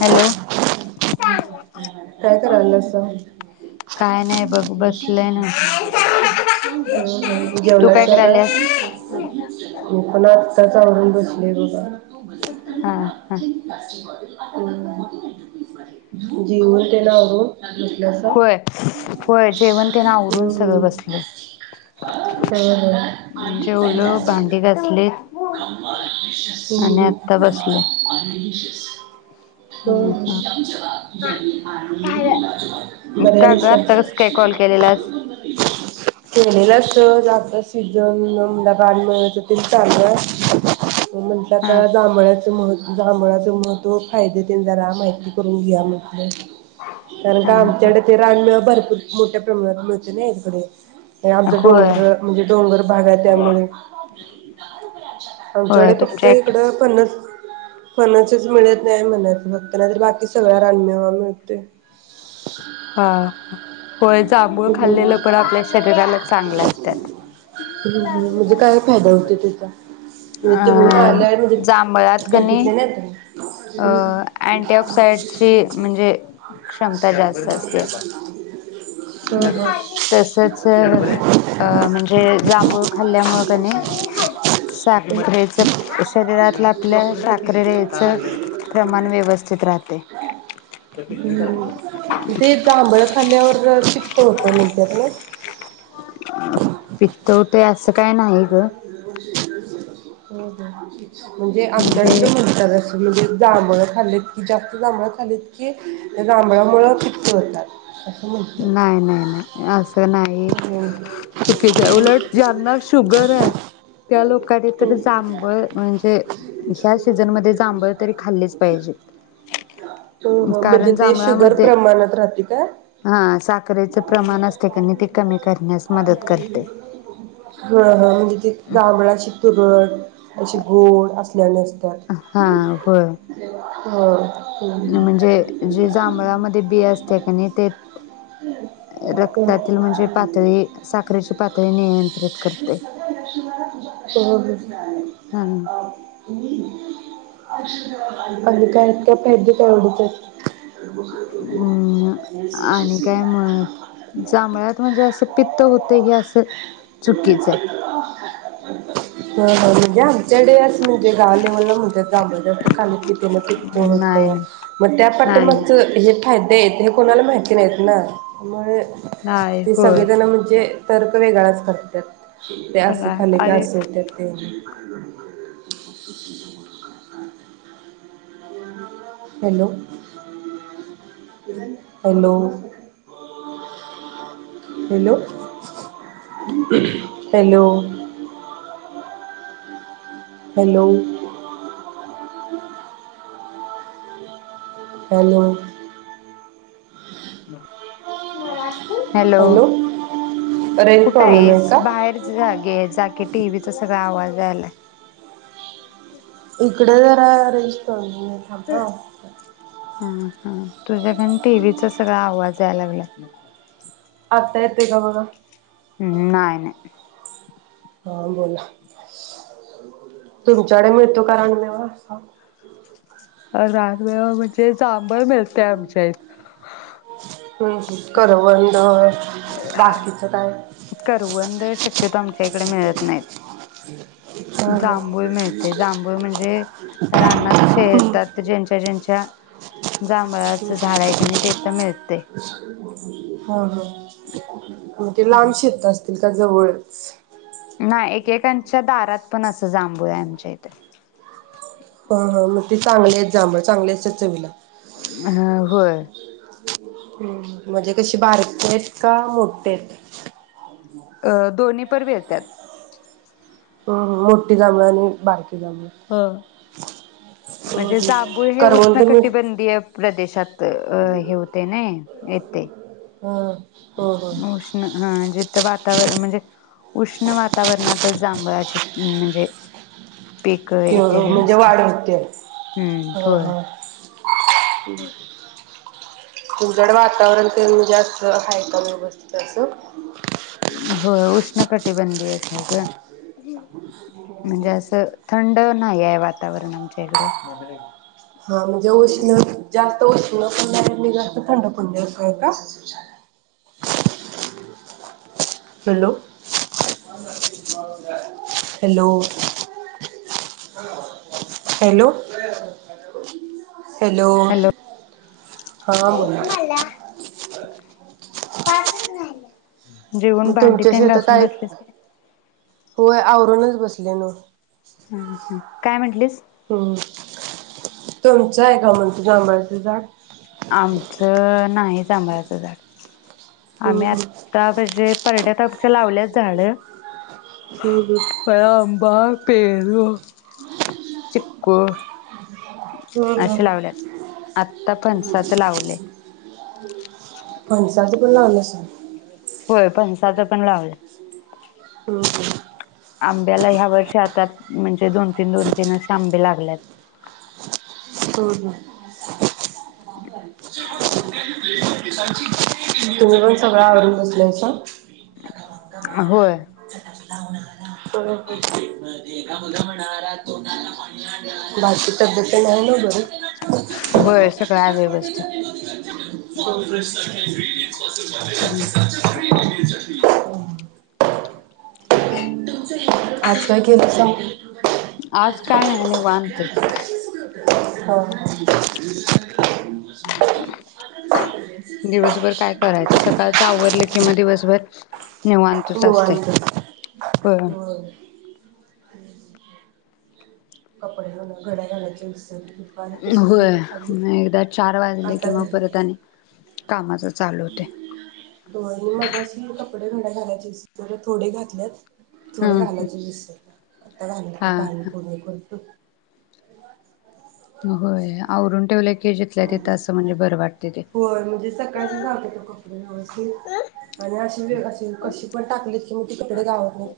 Hello काय करायल अस काय नाही बघ बसलय ना तू जेवल अस काय का करायल्यास पुणा आताच आवरून बसले मी हा हा [unintelligible] जोवी ते लाडो होय होय जेवण तेन आवरून सगळं बसलोय जेवलो भांडी घासलीत आणि आत्ता बसलोय [unintelligible] [unintelligible] [unintelligible] केलेलंच हम्म हम्म का ग आत्ता कसं काय कॉल केलेलास आता सीजन म्हण बाडमळायचं तेरी चाललं म्हटलं आता हा जांभळ्याचं मह जांभळात मग तो फायदेतील जरा माहिती करून घ्या म्हटल कारण हा का हा आमच्याकडे ते रान भर मोठ्या प्रमाणात मिळत ना इकडे हे आमचा होय डोंगर म्हणजे डोंगर भाग आहे त्यामुळे होय आमच्याकडे फक्त तुमच्या इकडे इकड पन्नास पणच तेच म्हणत नाय म्हणत फक्ताना तर बाकी सगळ रानमेवा मिळते. हा होय जांभूळ हम्म खाल्लेलं पण आपल्या शरीराला चांगल असतात हम्म म्हणजे काय फायदा होतो त्याचा म्हणजे तुम्ही अं मला म्हणजे जांभळात का नय बघितले ना अ तुम्ही अँटी ऑक्साइडची म्हणजे क्षमता जास्त असते. [inaudible] ह तसच अ म्हणजे जांभूळ खाल्ल्यामुळे का नय साखरेच शरीरातलं आपल्या साखरेेच प्रमाण व्यवस्थित राहते. हम्म ते जांभळ खाल्ल्यावर पित्त होतं म्हणत्यात ना पित्त होते असं काय नाही [unintelligible] [unintelligible] ग म्हणजे म्हणजे आमच्याकडे म्हणतात म्हणजे जांभळं खाल्लं की जास्त जांभळ खाल्लं की जांभळामूळ पित्त होतात. असं म्हणतात नाही-नाही-नाही असं नाही हम्म चुकीचं आहे उलट ज्यांनला शुगर आहे त्या लोकांनी तर जांभळ म्हणजे ह्या सीझनमध्ये जांभळ तरी खाल्लीच पाहिजे. हो-हो म्हणजे कारण ते शुगर जांभळामध्ये प्रमाणात राहते काय? हा साखरेचं प्रमाण असते कणी ते कमी करण्यास मदत करते. [unintelligible] होय-होय जांभळ अशी तुरट अशी गोड असल्या ज्ञानेश स्टार हा होय हो. म्हणजे, जे जांभळामध्ये बी असते कनी ते ह. रक्तातील म्हणजे, पातळी साखरेची पातळी नियंत्रित करते. [unintelligible] [inaudible] आणि हा काय काय पाहिजे तेवढच हम्म आणि [unintelligible] काय मग जांभळात म्हणजे, असं पित्त होत हे असं चुकीच आहे. [inaudible] [unintelligible] म्हणजे, गालेवला म्हणतात जांभळा जास्त खाल्ली की तेन पित्त नाही होतं. नाही त्या नाही पाठीमागचं हे फायद्ये हे, कोणाला माहिती नाही ना मुळे नाही ते होय. सगळेजण म्हणजे तर्क वेगळाच करतात. त्या असं खाल्ले की अरे असं होत्यात ते. [unintelligible] Hello hello hello hello. Hello. Hello. Hello, range कुठे प्रॉब्लेम आहे आहेस का? बाहेर जागे जागे टीव्हीचा सगळा आवाज राहिलाय. इकडे जरा रेंज प्रॉब्लेम आहे [unintelligible] थांबा. हम्म हम्म, तुझ्याकन टीव्हीचा सगळा आवाज याय लागला [inaudible] आता येते का बघा? हम्म, नाय नाय. हा, बोला तुमच्याकडे मिळतो का रानमेवा? रानमेवा म्हणजे, जांभळ मिळते आमच्या इथं. हम्म हम करवंद. हा, बाकीचं काय करवनंद शक्यतो आमच्या इकडे मिळत नाहीत. हा हा जांभूळ मिळते. जांभूळ म्हणजे, रानात शेतात ज्यांच्या ज्यांच्या हो जांभळाचं झाड आहे कणी तिथं मिळते. हो. [unintelligible] म्हणजे लांब शेतं अस त का जवळच. नाही एकेकांच्या दारात पण अस जांभूळाय आमच्या इथ. हा हा मग ते चांगले आहेत जांभळ चांगले [unintelligible] चवीला. हा होय. हम्म म्हणजे कशी बारकीयत का मोठीयत? [unintelligible] प [unintelligible] येत्यात. हम मोठी जांभळ आणि बारकी जांभळ ह हम्म म्हणजे जांभूळ हम्म हे, उष्ण करवंद मी कटबंधीय प्रदेशात अ हे होते ना येते. हं उष्ण हा जिथं वातावर म्हणजे उष्ण वातावरणातच जांभळाची म्हणजे पीक [unintelligible] येते म्हणजे व्यवस्थित वाढ व्हतीया. हम्म हा होय हा [inaudible] तुमच्याकडे वातावरण तेन जास्त हाय का व्यवस्थित असं? होय उष्ण कटिबंदीयच हाय ग. [unintelligible] म्हणजे असं थंड नाहीयेय वात [unintelligible] [inaudible] हा म्हणजे उष्ण जा उष्ण पण नाही आणि जास्त थंड पण नाही [unintelligible] हॅलो, [unintelligible] हॅलो, [unintelligible] हॅलो [unintelligible] हॅलो, हा बोला. पाचच [unintelligible] जेवून मग तुमच्या भांडीतेन शेतात घासून आहे बसलेस काय? होय, आवरूनच बसले न. हा हा हा, काय म्हंटलीस? तुमचंय का मग ती जांभळाच झाड? जांभळाच झाड हम्म आमी हम्म आत्ता [unintelligible] परड्यात आमच्या लावल्यात झाडं. हम्म [unintelligible] अंबा पेरु चिकू हम्म हम्म असे हम्म लावल्यात, आत्ता फणसाचं लवलंय. फणसाच पण लावलयस? व्हय फणसाच पण लावलेत. हम्म हम्म. आंब्याला ह्या वर्षी आता म्हणजे दोन-तीन, दोन-तीन असे आंबे लागल्यात. हम्म हम्म, मग सगळ आवरून बसलायसा. होय. मग आणखी तब्बेत तेन हाय नव्ह. हो [unintelligible] व्हय सगळ हाय व्यवस्थित. [inaudible] हम्म [inaudible] आजकाय केकच हाय. आज काय नाय? निवांतच. हो हो. दिवसभर काय करायचं? सकाळच आवरलं की, म दिवसभर निवांतच असतय. होय व्हय. हुं. कपडे धून घडया घालायची विसरली बाई. व्हय म एकदा चार वाजले की, आता म परत घरी आणि कामाचं चालू व्हतंय. होय मी मगाशी कपडे उन्हात घालायचीस, थोडी थोडे घातल्यात. थोडे हम्म हम्म घालायचीच विसरलं, आता घालतो हा पाणी पूर्ण होई पण [unintelligible] होय आवरून ठेवले व्हय मंजी, सकाळची गावत्यात ओ कपडे व्यवस्थित आणि अशी वेग कशिपण टाकली की, म ती कपडे घावत नाहीत.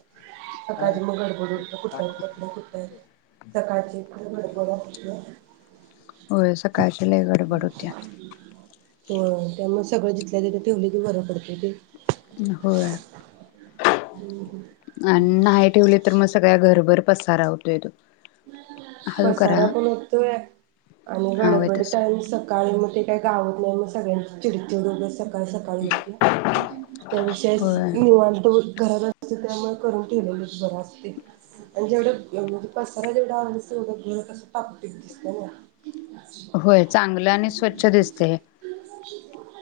सकाळची म गडबड होते. कुठंयत कपडे कुठंयत सकाळची खूप गडबड असतीया. होय सकाळची लय गडबड होतीया व्हय त्यामुळं सगळ जिथल्या तिथं ठेवल की, बर पडतंय ते. होय, आणि नाही ठेवले तर मग सगळ्या घरभर पसारा होतोय, तो. हळू करा पसारा पण होतोय, आणि हा होय गडबड तसं टाईम सकाळी म ते काही गावत नाही, मग सगळ्यांची चिडचिड उगाच सकाळी सकाळी उठूया त्या दिवशी होय विषय निवांत घरात असते त्यामुळे, करून ठेवलेलंच बर असते आणि जेवढ अ पसारा जेवढा आवरून तेवढा घर कसं टापटीप दिसतय. होय चांगलं आणि स्वच्छ दिसतंय.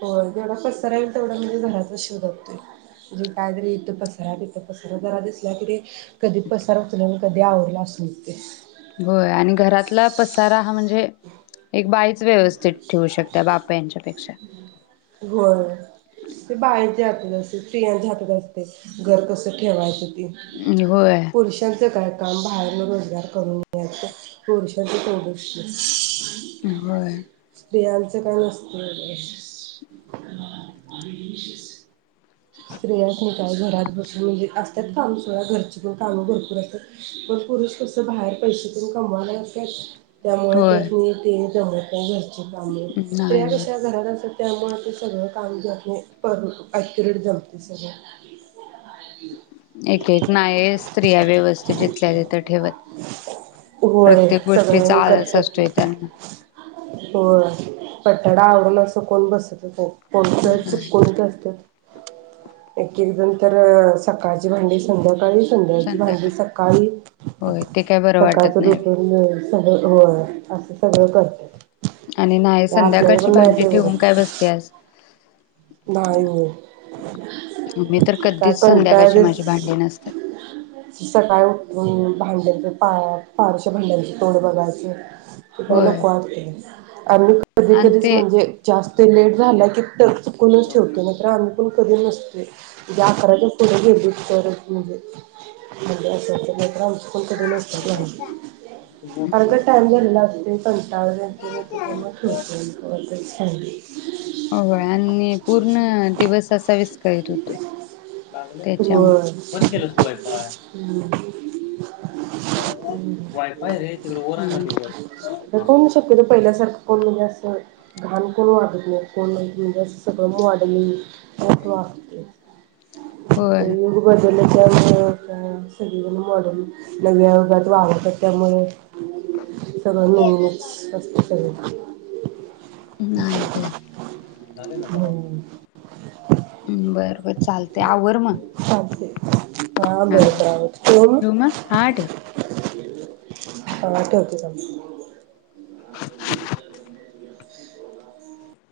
होय जेवढा पसरा होईल तेवढा म्हणजे घरातच शो जातोय म्हणजे काय तरी येथे पसारातेथे पसरा जरा दिसला कि ते कधी पसार उचलन कधी आवरल अस. ठीवते होय आणि घरातला पसारा हा म्हणजे. एक बाईच व्यवस्थित ठेवू शकते बाप्याच्या पेक्षा. खरं स्त्रियांच्या हातात असते घर कस ठेवायचं. होय पुरुषांच काय. काम बाहेरून रोजगार करून नेण्यातचं पुरुषांचे ठेवढंच कि. होय काय नसतय [unintelligible] स्त्रियांसनी काय घरात बसून म्हणजे असत्यात काम सोडा घरची पण काम भरपूर असतात पण पुरुष कस बाहेर पैसे तेन कमवत असत्यात. त्यामुळे होय त्यासनि ते. [unintelligible] नाही स्त्रिया होय कशा घरात असतात. त्यामुळे ते सगळं काम करून पण ‍‍ॲक्युरेट झालते सगळं एकेक नाय स्त्रिया व्यवस्थित जिथल्या तथ ठेवत, होय प्रत्येक सगळं गोष्टीचा हे आळस असतोय करत्यात त्यांना. पटापटा आवरून असं कोण बसल हो कोण तर नाही चुकून करत्यात. एक एक जण तर सकाळची भांडी संध्याकाळी. संध्याची भांडी संध्याकाळी सकाळी, होय ते काय बरं सकाळच वाटत नाही रोटून. सगळ हो, असं सगळं करत्यात. आणि नाही संध्याकाळची भांडी ठेवून काय बसत्यास. नाय हो मी तर काय कधीच संध्याकाळची कंटाळलीस. माझी भांडी नसतात सकाळी उठून भांड्याचे पा पारुशा भांड्यांच तोंड बघायचं. ते होय नको वाटतंय बाई आम्ही आणि कधीतरीच ते म्हणजे जास्त. ते लेट झालं की तर चुकूनच ठेवतो नाइतर आम्ही पण कधी नसतो. उद्या आकरा पुढे गेलीत तरच [inaudible] आम्ही पण कधी नसतो ठेवत आम्ही पण टाइम झालेला असतो कंटाळा येतोय मग तेच्या मुळे ठेवतोय. ह [unintelligible] [unintelligible] हो आणि पूर्ण दिवस असा विस्कळीत होतोय होय. त्याच्यामुळे स्वैपा हम् [unintelligible] वाय फाय रे वर हायना आता तीकळ कोण शक्यतो पहिल्यासारखं कोण म्हणजे असं घण कोण वागत नाही कोण म्हणजे असं सगळं मॉडेलिंग [unintelligible] वाढलीत वाहते होय तेग बजल [unintelligible] च [unintelligible] सगळेजण मॉडेलिंग नव्या युगात वावळत. त्यामुळे. सगळं कोला नवीनच असतं जात सगळं नाही बर हो बर बर चालतय आवर मंग हा बरो [unintelligible] आव ठेवू मग हा ठेव मग हा ठेवते मग.